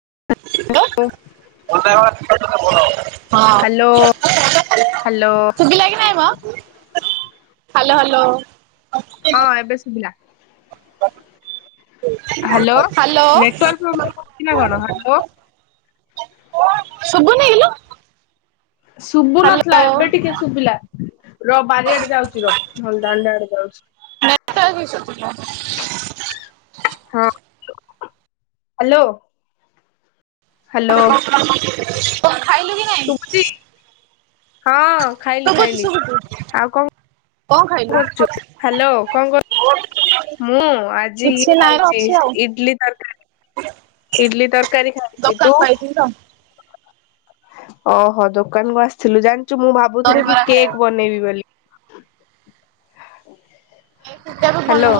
[unintelligible] ହଁ ସୁୁଭିଲା ହାଲୋ କି ହାଲୋ ନାଇଁ ମ? Hello hello. ହଁ ଏବେ ଶୁଭିଲା। ହାଲୋ ନେଟୱର୍କ ପ୍ରୋବ୍ଲେମ ହଉଚି ନା କଣ ହାଲୋ। ଶୁଭୁନି କିଲୋ ଶୁଭୁନଥିଲା ହାଲୋ ଏବେ ଟିକେ ଶୁଭିଲା ର ବାରିଆଡେ ଯାଉଚି ର ଧଣ୍ଡାନେ ନେଟୱର୍କ ଇସୁ ହଁ ଥିବ। ହାଲୋ। ହାଲୋ ଓ ଖାଇଲୁ କି ନାଇଁ? ଶୁଭୁଚି ହଁ ଖାଇଲି ଶୁଭୁଛି ଖାଇଲି ଶୁଭୁଛି ଆଉ କଣ କଣ ଙ୍କ ଖାଇଲୁ କରୁଚୁ ହାଲୋ ଙ୍କ କରୁ ମୁଁ ଆଜି କିଛି ଇଏ ନାଇଁ ରେ ହଉଚି ଅଛି ଆଉ ଇଡଲି ତରକାରୀ। ଇଡଲି ତରକାରୀ ଖାଉଚି ଦୋକାନ ତୁ କୁ ଆଇଥିଲି ତ ଓହୋ ଦୋକାନ କୁ ଆସିଥିଲୁ ଜାଣିଚୁ ମୁଁ ଭାବୁଥିଲି କି ଦହିବରା କେକ୍ ଖାଇବାକୁ ବନେଇବି ବୋଲି। [unintelligible] କେକ୍ ବନେଇଲେ ହାଲୋ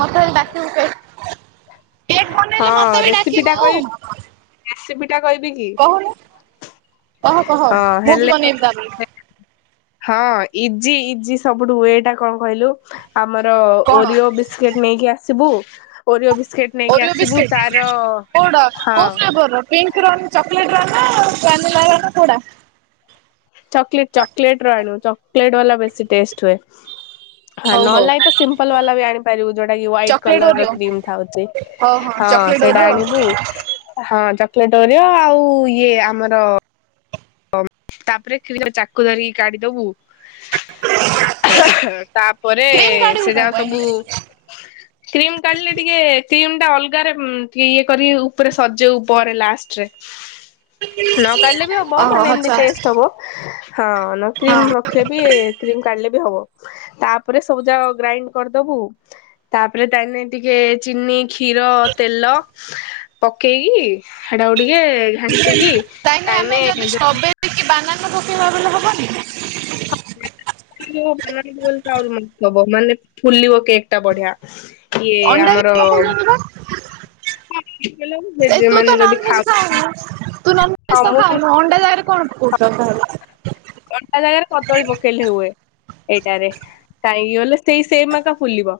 ହଁ ମତେ ବି ରେସିପି ଟା ଡାକିବୁ କହିବି ରେସିପି ଟା କହିବି କି? କହୁନୁ ଅ କହ ହଁ ମୁଁ ହେଲେ ବି ବନେଇବି ତାଆର ଦିନ। ହଁ ଇଜି ଇଜି ସବୁଠୁ ଏଟା ଙ୍କ କହିଲୁ ଆମର କଣ ଓରିଓ ବିସ୍କେଟ ନେଇକି ଆସିବୁ ଓରିଓ ବିସ୍କେଟ ନେଇକି ଆସିବୁ ବସ୍କିଟ ତାର କଉଡ ହଁ କୋଉ ଫ୍ଲେବର ପିଙ୍କର ନା ଚକ୍ଲେଟ [inaudible] ଚକଲେଟ ଚକଲେଟ ର ଆଣିବୁ ଚକୋଲେଟ ବାଲା ବେଶୀ ଟେଷ୍ଟ। ହଁ ହଉ ହଉ ନହେଲେନା ତ ସିମ୍ପଲ ବାଲା ବି ଆଣିପାରିବୁ ଯୋଉଟା କି white chocolate colour Oreo creamy ଥାଉଛି ହଁ। ହଉ ହଁ ଚକୋଲେଟ୍ ସେଇଟା ଓରିଓ ଆଣିବୁ ହଁ ଚକୋଲେଟ ଓରିଅ ଆଉ ଇଏ ଆମର ତାପରେ ଖ୍ୟୁରା ଚାକୁ ଧରିକି କାଢିଦବୁ। ତାପରେ କ୍ରିମ୍ କାଢିବୁ ସେ ମୋ ଯାହା ପାଇଁ ସବୁ କ୍ରିମ କାଢିଲେ ଟିକେ କ୍ରିମ ଟା ଅଲଗାରେ ଠି ଇଏ କରି ଉପରେ ସଜାଉ ପରେ ଲାଷ୍ଟରେ। ନ କଢିଲେ ବି ହବ ଓହୋ ମାନେ ଆଚ୍ଛା ଟେଷ୍ଟ ହବ ହଁ ନ କ୍ରିମ ହଁ ରଖିଲେ ବି କ୍ରିମ କାଢିଲେ ବି ହବ। ତାପରେ ସବୁ ଯାକ ଗ୍ରାଇଣ୍ଡ କରିଦବୁ। ତାପରେ ଦାନିରେ ଟିକେ ଚିନି କ୍ଷୀର ତେଲ ପକେଇକି ଏଟା କୁ ଟିକେ ଘାଣ୍ଟିକି କାଇଁ ନା ଆମେ ତାହନେ ଯଦି ଜୋ ଷ୍ଟ୍ରବେରୀ କି ବାନାଙ୍କ ପକେଇବାବେଳେ ହବନି? [unintelligible] ମାନ ଆ ମ ହବ ମାନେ ଫୁଲିବ କେକ୍ ଟା ବଢିଆ। କିଇଏ ଅଣ୍ଡା ବି ଆମର ପକଉଛନ୍ତି ବା ଏ ଯିଏ ତୁ ତ ମାନେ ଯଦି ନନଭେଜ ଖାଉଚୁ ଖାଉନୁ ତୁ ନହେଲେ କିଛି ତ ଖାଉନୁ ଅଣ୍ଡା ଯାଗାରେ କଣ ପକୋ ଉଚୁ ତାହେଲେ? ଅଣ୍ଟା ଜାଗାରେ କଦଳୀ ପକେଇଲେ ହୁଏ। ଏଇଟାରେ କାହିଁକିଗଲେ ସେଇ ସେମେଏକା ଫୁଲିବ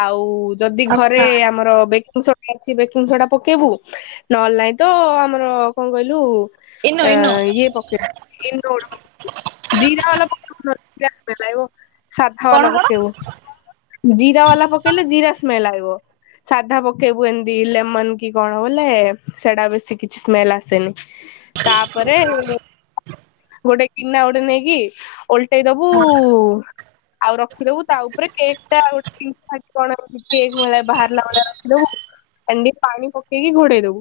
ଆଉ ଯଦି ଘରେ ଆଚ୍ଛା ଆମର ବେକିଂ ସୋଡ ଛି ବେକିଂ ସୋଡା ପକେଇବୁ ନହେଲେ ନାଇଁ ତ ଆମର କଣ କହିଲୁ ଇନୋ ଆ ଇନୋ ଇଏ ପକେଇବୁ ଇନୋଡ଼ ପକେଇବୁ। ଜିରା ବାଲା ପାଉଡର [unintelligible] ସାଧା କଣ ବାଲା କଣ ପକେଇବୁ ଜିରା ବାଲା ପକେଇଲେ ଜିରା ସ୍ମେଲ ଆବ। ସାଧା ପକେଇବୁ ଏମିତି ଲେମନ କି କଣ ବୋଲେ ସେଟା ବେଶୀ କିଛି ସ୍ମେଲ ଆସେନି। ତାପରେ ଗୋଟେ କିନା ଗୋଟେ ନେଇକି ଓଲଟେଇ ଦବୁ ଆଉ ରଖିଦବୁ ତା ଉପରେ କେକ୍ ଟା ଆଉ ଗୋଟେ ତିନି ଥାକି କଣ କେକ୍ ଭଳିଆ ବାହାରିଲା ଭଳିଆ ରଖିଦବୁ। କଣ୍ଡି ପାଣି ପକେଇକି ଘୋଡେଇ ଦବୁ।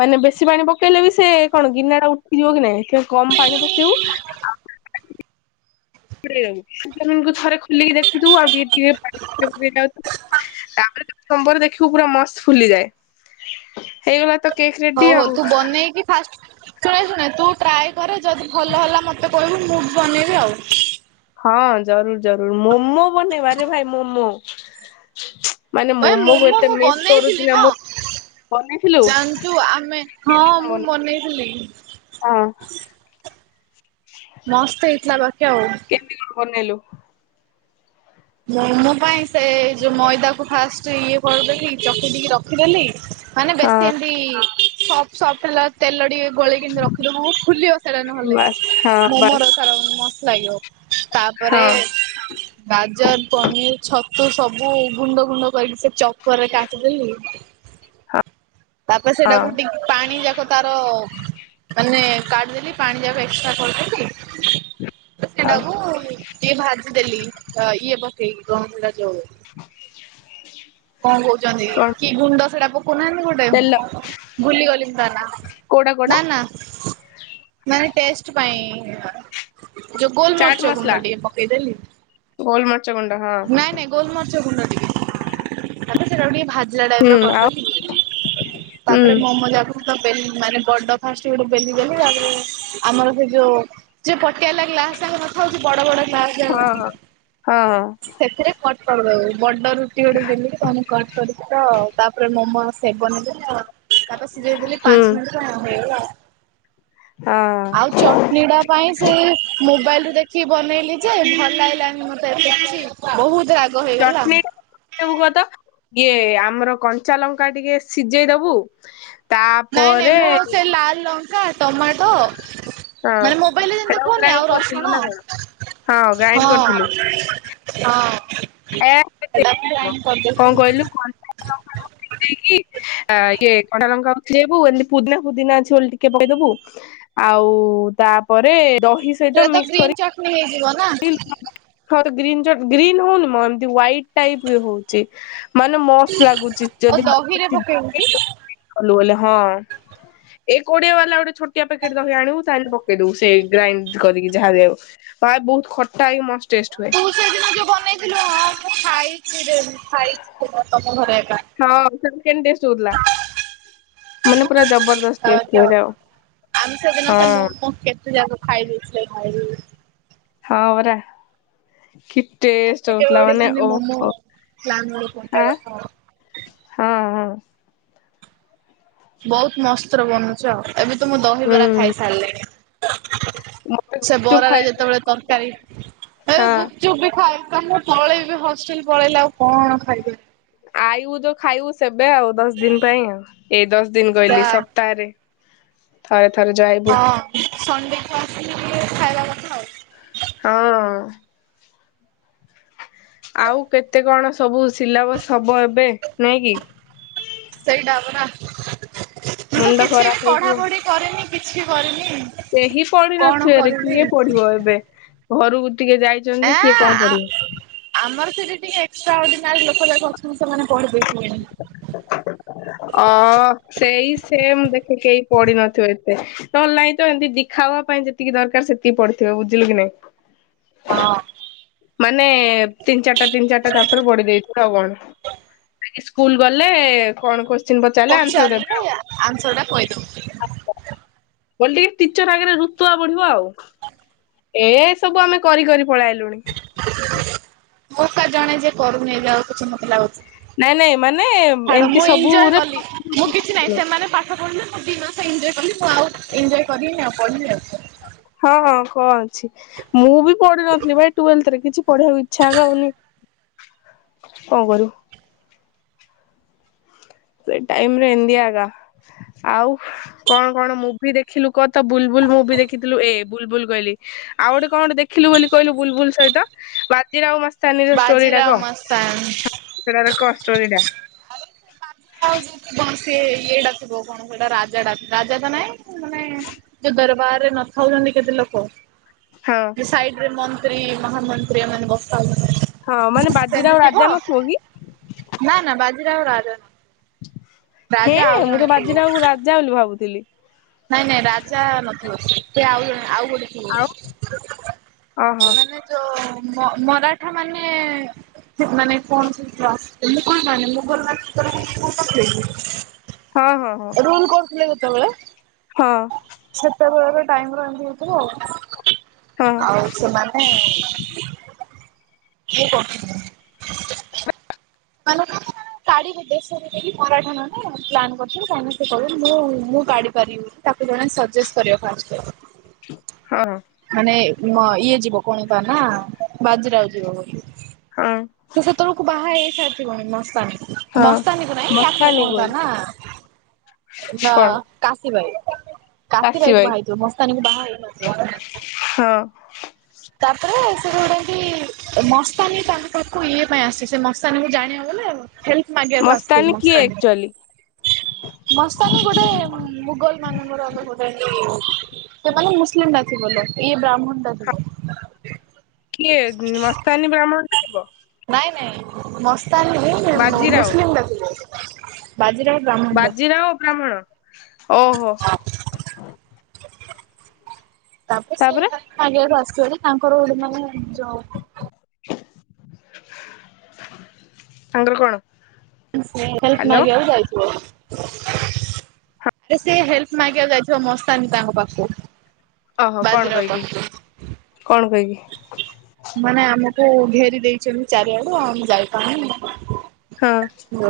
ମାନେ ବେଶୀ ପାଣି ପକେଇଲେ ବି ସେ କଣ ଗିନା ଟା ଉଠିଯିବ କି ନା ନାଇଁ କମ ପାଣି ପକେଇବୁ। [unintelligible] [unintelligible] ଥରେ ଖୋଲିକି ଦେଖୁୁଥିବୁ ଆଉ ଟିକେ ଟିକେ ପାଣି ପକେଇ ପକେଇ ଯାଉଥିବୁ। ତାପରେ ସମ୍ବର ଦେଖିବକୁ ପୁରା ମସ୍ତ ଫୁଲିଯାଏ, ହେଇଗଲା ତ। କେକ୍ ରେଡି ହଉ ହଉ ଆଉ। ତୁ ବନେଇକି କି ଫାଷ୍ଟ ଶୁଣେ ଶୁଣେ ତୁ ଟ୍ରାଏ କରେ ଯଦି ଭଲ ହେଲା ମତେ କହିବୁ ମୁଁ ବି ବନେଇବି ଆଉ। ହଁ ଜରୁର ଜରୁର ମୋମୋ ବନେଇବାରେ ଭାଇ ମୋମୋ। ମାନେ ଭାଇ ମମୋ କୁ ମୋମୋ ଏତେ ମୁଁ ମିସ୍ ବନେଇଥିଲି କରୁଛି ନା ମ ମୁଁ। ବନେଇଥିଲୁ ଜାଣିଛୁ ଆମେ ମୁଁ [unintelligible] ହଁ। ବନେଇଥିଲି ମସ୍ତ ହେଇଥିଲା ବାକି ଆଉ। କେମିତି କଣ ବନେଇଲୁ? ମୋ ମା ପାଇଁ ସେ ଯୋଉ ମଇଦାକୁ ଫାଷ୍ଟ ସେ ଇଏ କରିଦେଲି ଚକୁଟି କି ରଖିଦେଲି ମାନେ ହଁ। ବେଶୀ ଏମତି ସଫ ସଫଟ ହେଲା। ତେଲ ଟିକେ ଗୋଳେଇକି ରଖିଦବୁ ଫୁଲିବ ସେଇଟା ନହେଲେ ବାସ୍ ହଁ ବାସ୍ ମୋମୋର ସାରମସ୍ତ ଲାଗିବ। ହଁ ତାପରେ ବା ପନିର, ଛତୁ ସବୁ ଗୁଣ୍ଡ ଗୁଣ୍ଡ କରିକି ସେ ଚପରରେ କାଟିଦେଲିି। ତାପରେ ହଁ ସେଟାକୁ ଟିକେ ପାଣି ଯାକ ତାର ମାନେ କାଢିଦେଲି ପାଣି ଯିବାକୁ ଏକ୍ସଟ୍ରା କରିଦେଲି। ଆଉ ସେଟାକୁ ଟଇଏ ଭାଜିଦେଲି ତ ଇଏ ବ ପକେଇକି କ ସେଟା କଣ କହୁଛନ୍ତି? କଣ କି ଗୁଣ୍ଡ ସେଟା ପକଉନାହାନ୍ତି। ତେଲ ବୁଲିଗଲି ତ ନା କୋଉଟା କୋଉଟା ନା ନା। ମାନେ ଟେଷ୍ଟ ପାଇଁ। ଯୋଉ ଚାଟ୍ ଗୋଲମରିଚ ମସଲା ଗୁଣ୍ଡ ଟିକେ ପକେଇଦେଲି। ଗୋଲମରିଚ ଗୁଣ୍ଡ ହଁ ନାଇଁ ନାଇଁ ଗୋଲମରିଚ ଗୁଣ୍ଡ ଟିକେ। ତା ପରେ ସେଟାକୁ ଟିକେ ଭାଜିଲା ଟାଇପ ହୁଁ ର ଆଉ କରିଦେଲି ହୁଁ ତାପରେ ମୋମୋ ଯାକ ମୁ ତ ବେଲି ମାନେ ବଡ ଫାଷ୍ଟ ଗୋଟେ ବେଲି ଦେଲି ତାପରେ ଆମର ସେ ଯୋଉ ସେ ପଟି ବାଲା ଗ୍ଲାସ୍ ସଙ୍ଗେ କଥା ହଉଚି ବଡ ବଡ ତା ହଁ ହଁ ହଁ ସେଥିରେ କଟ କରିଦେବ ଦବ ବଡ ରୁଟି ଗୋଟେ ବେଲି ତମେ କଣ କରି ତ ଆଉ ତାପରେ ମୋମୋ ସେବନେଇଦେଲ। ତାପରେ ସିଝେଇ ଦେଲି ହୁଁ ପାଞ୍ଚ ମିନିଟ ହେଇଗଲାଉ। ହଁ ଆଉ ଚଟଣି ଟା ପାଇଁ ସେ ମୋବାଇଲ ରୁ ଦେଖିକି ବନେଇଲି ଯେ ଭଲ ଲାଗିଲାନି ମୁଁତେ ଏତ କିଛି ବହୁତ ରାଗ ହେଇଗଲା। ଚଟଣିୀ ରେ କଣ ପକେଇବୁ କ ତ? ଇଏ ଆମର କଞ୍ଚା ଲଙ୍କା ଟିକେ ସିଝେଇ ଦବୁ। ନାଇଁ ନାଇଁ ତାପରେ ମୁଁ ସେ ଲାଲ ଲଙ୍କା, ଟମାଟୋ ହଁ ମାନେ ମୋବାଇଲରେ ସେଟାକୁ ଦେଖୁଉନି ଗ୍ରାଇଣ୍ଡ ଆଉ ରସୁଣ। କରିଥିଲୁ ନା କଣ ହଁ ଗ୍ରାଇଣ୍ଡ କରିଥିଲୁ ହଁ ହଁ। [unintelligible] ସେଟାକୁ ଗ୍ରାଇଣ୍ଡ କଣ କରିଦେଇଥିଲି। କହିଲୁ? [unintelligible] ଆ ଇଏ କଟା ଲଙ୍କାବୁ ଏମିତି ପୁଦିନା ଫୁଦିନା ଅଛି ବୋଲି ଟିକେ ପକିଦେବୁ ଆଉ। ତାପରେ ଦଶ ସେରେ ତ ଗ୍ରୀନ୍ ଚାଟଣି ହେଇଯିବ। ନା [unintelligible] ଗ୍ରୀ ଗ୍ରୀନ୍ ହଉନି ମ ଏମତି ୱେଇଟ୍ ଟାଇପ ହଉଛି। ମାନେ ମସ୍ତ ଲାଗୁଚି ଆଉ ଯଦି ଦହିରେ ପକେଇବୁ କି? [unintelligible] କଲୁ ବୋଲି, ହଁ। ଏଇ କୋଡିଆ ବାଲା ଗୋଟେ ଛୋଟିଆ ପକେଟ ର ଆଣିବୁ ତାହେଲେ ପକେଇଦବୁ ସେ ଗ୍ରାଇଣ୍ଡ କରିକି ଯାହା ବି ହଉ ବହୁତ ଖଟା ହେଇକି ମସ୍ତ। ଟେଷ୍ଟ ହୁଏ। ତୁ ସେଇଦିନ ଯୋଉ ବନେଇଥିଲୁ ହଁ ମୁଁ ଖାଇ [unintelligible] ଖାଇ ତମ ଘରେ ଏକା। କେମିତି ଡ୍ରେସ୍ ଶିଖିଥିଲା ମାନେ ପୁର ଜବରଦସ୍ଥ ଆଉ। ଆମେ ସେଦିନ ସେ ହଁ ମୋ କେତେ ଯାକ ଖାଇବୁ ସେ ଖାଇ ହଁ ପରା କି ଟେଷ୍ଟ ଆଉଥରେ କେବେ ହଉଥିଲା ଗୋଟେ ମାନେ ଖାଲି ମୋମୋ ଓହୋ ପ୍ଲାନ୍ ଗୋଟେ ଆଁ କରିବା ହଁ କଥା ହଁ ବହୁତ୍ ମସ୍ତର ବନୁଛୁ ଆଉ ଏବେ ତ ମୁଁ ଦହିବରା ହୁଁ। ଖାଇ ସାରିଲିଣିି। ମତେ ସେ ଗୁପଚୁପ୍ ବରାରେ ଖାଇବା ଯେତେବେଳେ ତରକାରୀ ଏ ହଁ ଗୁପଚୁପ୍ ବି ଖାଏ। ତ ମୁଁ ପଳେଇବି ହଷ୍ଟେଲ ପଳେଇଲେ ଆଉ କଣ ଖାଇବେ? ଆଇବ ଯୋଉ ଖାଇବୁ ସେବେ ଆଉ ଦଶ ଦିନ ପାଇଁ ଆଉ ଏଇ ଦଶ ଦିନ କହିଲି ସପ୍ତାହରେ। ଥରେ ଥରେ ଯାଇବୁ। ସନ୍ଣ୍ଡେ ପା ଆ ଖାଇଦା ପାଥା ଆଉ ହଁ ଆଉ କେତେ କଣ ସବୁ ସିଲାବସ ହବ ଏବେ ନାଇଁ କି? ସେଇଟା ପରା ମୁଁ ତ ମୁଣ୍ଡ କିଛି ଖରାପ ବି ହେଇଯିବ ପଢାପଢି କରିନି କିଛି କରିନି। କେହି କଣ ପଢିନଥରେ କରିବି କିଏ ପଢିବ ଏବେ ଘରୁ। ଏଁ ଆମର ସେଠି ଟିକେ ଏକ୍ସଟ୍ରା ଅଡିନାାର ଲୋକ ଯାକ ଅଛନ୍ତି ସେମାନେ ପଢିବେ। ଅ ସେଇ ସେ ଦେଖିକି ଏ ପଡିିନଥିବ ଏତେ ତ ନାଇଁ ତ ଏମିତି ଦେଖା ହବା ପାଇଁ ଯେତିକି ଦରକାର ସେତିକି ପଡିଥିବ ବୁଝିଲେ କି ନାଇଁ। ହୁଁ ହଁ। ମାନେ ତିନି ଚାରିଟା ତିନି ଚାରିଟା ଚ ଚାପ୍ଟର ପଢି ଦେଇେଇଥିଲ ଆଉ କଣ। ସ୍କୁଲ୍ ଗଲେ କଣ କୋଶ୍ଚିନ୍ ପଚାରିଲେ ଆନ୍ସର ଦେବେ ଆଉ ଆନ୍ସର ଟା କହିଦଉଛି କଲି ଟିକେ ଟିଚର୍ ଆଗରେ ରଋତୁଆ ବଢିବ ଆଉ ଏ ସବୁ ଆମେ କରି କରି ପଳେଇଲୁଣି। ମୋ କ ଜଣେ ଯେଏ କରୁନି ଯ ଆଉ କିଛି ମତେ ଲାଗୁଛି। ନାଇଁ ନାଇଁ ମାନେ ଛାଡ ଏମିତି ମୁଁ ଏଞ୍ଜୟ ସବୁରେ କଲି ମୁଁ କିଛି ନାହିଁ ସେମାନେ ପାଠ ପଢିଲେ। ସ ଦି ମାସ ଏଞ୍ଜୟ କ ଆଉ ଏଞ୍ଜୟ କରିବି ଆଉ ପଢିଲି ଆଉ ହଁଁ କଣ ଅଛି ମୁଁ ବି ପଢିିନଥିଲି ଭାଇ ଟୁଏଲ୍ଥରେ କିଛି ପଢିବାକୁ ଇଚ୍ଛା ଆ ଆଉନି କଣ କରିବୁ। ସେ ଟାଇମରେ ଏମିତିଆ ଆଗା ଆଉ କଣ କଣ ମୁଭି ଦେଖିଲୁ କ ତ ବୁଲବୁଲ୍। ମୁ ବି ଦେିଥିଲୁ ଏ ବୁଲ୍ବୁଲ୍ କହିଲି ଆଉ ଗୋଟେ କଣ ଗ ଦେଖିଲୁ ବୋଲି କହିଲୁ ବୁଲ୍ବୁଲ୍ ସହିତ ବାଜି ରାଓ ମସ୍ ାନର ଷ୍ଟୋରି ଟା ବାଜିରାଓ କଣ ମସ୍ତାନ ସେ କଣଷ୍ଟୋରିଟା। ଆଉ କଣ ସି ଇଏଟା ଥିବ କଣ ସେଟା ରାଜାଟା ରାଜା ତ ନାଇଁ ମାନେ ଯୋଉ ଦରବାରରେ ନଥାଉଛନ୍ତି କେତେ ଲୋକ ହଁ ସାଇଡ୍ ରେ। ମ୍ରୀ ମହାନ ମନ୍ତ୍ରୀ ଆମନ ଗପତ। ହଁ ମାନେ ବାଜିରାଓ ସେମିତି ରାଜା ଥିବ ନଥିବ କି? ନା ନା ବାଜିରେ ଆ ରାଜନ ହେଁ ମୁଁ ତ ବାଜିଟାକୁ ରାଜା ବୋଲି ଭାବୁଥିଲି। ନାଇଁ ନାଇଁ ରାଜା ନଥିବ ସେ ଆଉ ଜଣେ ଆଉ ଗେଟେ। ଆଉ ଓହୋ ମାନେ ଯୋ [inaudible] ମରାଠା ମାନେ। ସେ ମାନେ ଫ ମୁଲ [inaudible] [inaudible] ହଁ ହଁ ହଁ। କେତେବେଳେ ହଁ ସେତେବେଳେ ର ଟାଇମ୍ ରେ ଏମତି ହେଇଥିବ ଆଉ। ହଁ ଆଉ ସେମାନେ ଇଏ କରୁଥିଲେ। [inaudible] ମ [inaudible] [inaudible] କାଢି ଦେେଶରେ [inaudible] ଯକି ମରାଠା ମାନେ ପ୍ଲନ୍ କରିଥିଲେ କହିକି [inaudible] ସେ କହ ମୁଁ ମୁଁ କାଢି ପାରିବି ବୋଲି ତାକୁ ଜଣେ ସଜେଷ୍ଟ କରିବା। [inaudible] ମାନେ ଇଏ ଯିବ ମ କଣ ତ ନା ବାଜରାଉ ଯିବ ବୋଲି ହଁ ତ ସେତେବେଳକୁ ବାହା ହେଇସାରିଥିବନଣି ମସାଣି ହଁ ମସ୍ତାନୀକୁ ନାଇଁ ୟାକୁ ମସ୍ତାନୀ କଣ ଗୋଲ କର ନା କଣ କାଶୀ ଭାଇ କାଶୀ ଭାଇ କୁ କାଶୀବାଇ ବାହା ହେଇଥିବ ମସ୍ତାନୀକୁ ବାହା ହେଇନଥିବ। ହଁ ତାପରେ ସେ ଗୋଉଟା କି ମସ୍ତାନୀ ତାଙ୍କ ପାଳଖକୁ ଇଏ ପାଇଁ ଆସି ସେ ମସ୍ତାନୀକୁୁ ଜାଣିବା ବ ଆଉ ହେଲ୍ପ ମାଗିବାକୁ ମସ୍ତାନୀ ଆସଥିଲୁ କିଏ ଆକ୍ଚୁଆଲି ମସ୍ ମସ୍ତାନୀ ଗୋଟେ ମୁଗଲ ମାନଙ୍କର ଗୋଟେ ସେମାନେ ମୁସଲିମ ନଥିଲେ। ଏଇ ବ୍ରାହ୍ମଣ ଟା କିଏ ମସ୍ତାନୀ ବ୍ରାହ୍ମଣ କରିବ। ମସ୍ତାନି ମୁସଲିମ ର ଥିଲେ, ବାଜିର ବାଜିରାଉତ ଓହୋ ତାଙ୍କୁ ସେ ତାପରେ ଆଗକୁ ଆସିିବ ତାଙ୍କର ଗ ମାନେ [unintelligible] [unintelligible] ତାଙ୍କର କଣ? ହେଲପ ହ୍ୟାଲୋ ମାଗିବାକୁ ଯାଇଥିବେ ସେ ହେଲ୍ପ ମାଗିବାକୁ ଯାଇଥିବ ମସ୍ତାନି ତାଙ୍କ ପାଖକୁ ଓହୋ କଣ ବାଜିରାଉତ କହିବି? ପାଖକୁ କଣ କହିବି? ମାନେ ଆମକୁ ଘେରି ଦେଇଛନ୍ତି ଚାରିଆଡୁ ଆଉ ମୁ ହଁ ଯାଇପାରୁନି।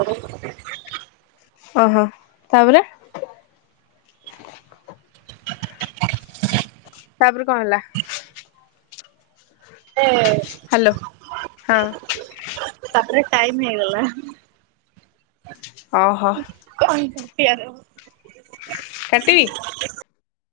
[unintelligible] ଓହୋ, ତାପରେ ତାପରେ କଣ ହେଲା? ହଁ ହାଲୋ ହଁ ତାପରେ ଟାଇମ ହେଇଗଲା। ଓହୋ [unintelligible] କାଟିବି?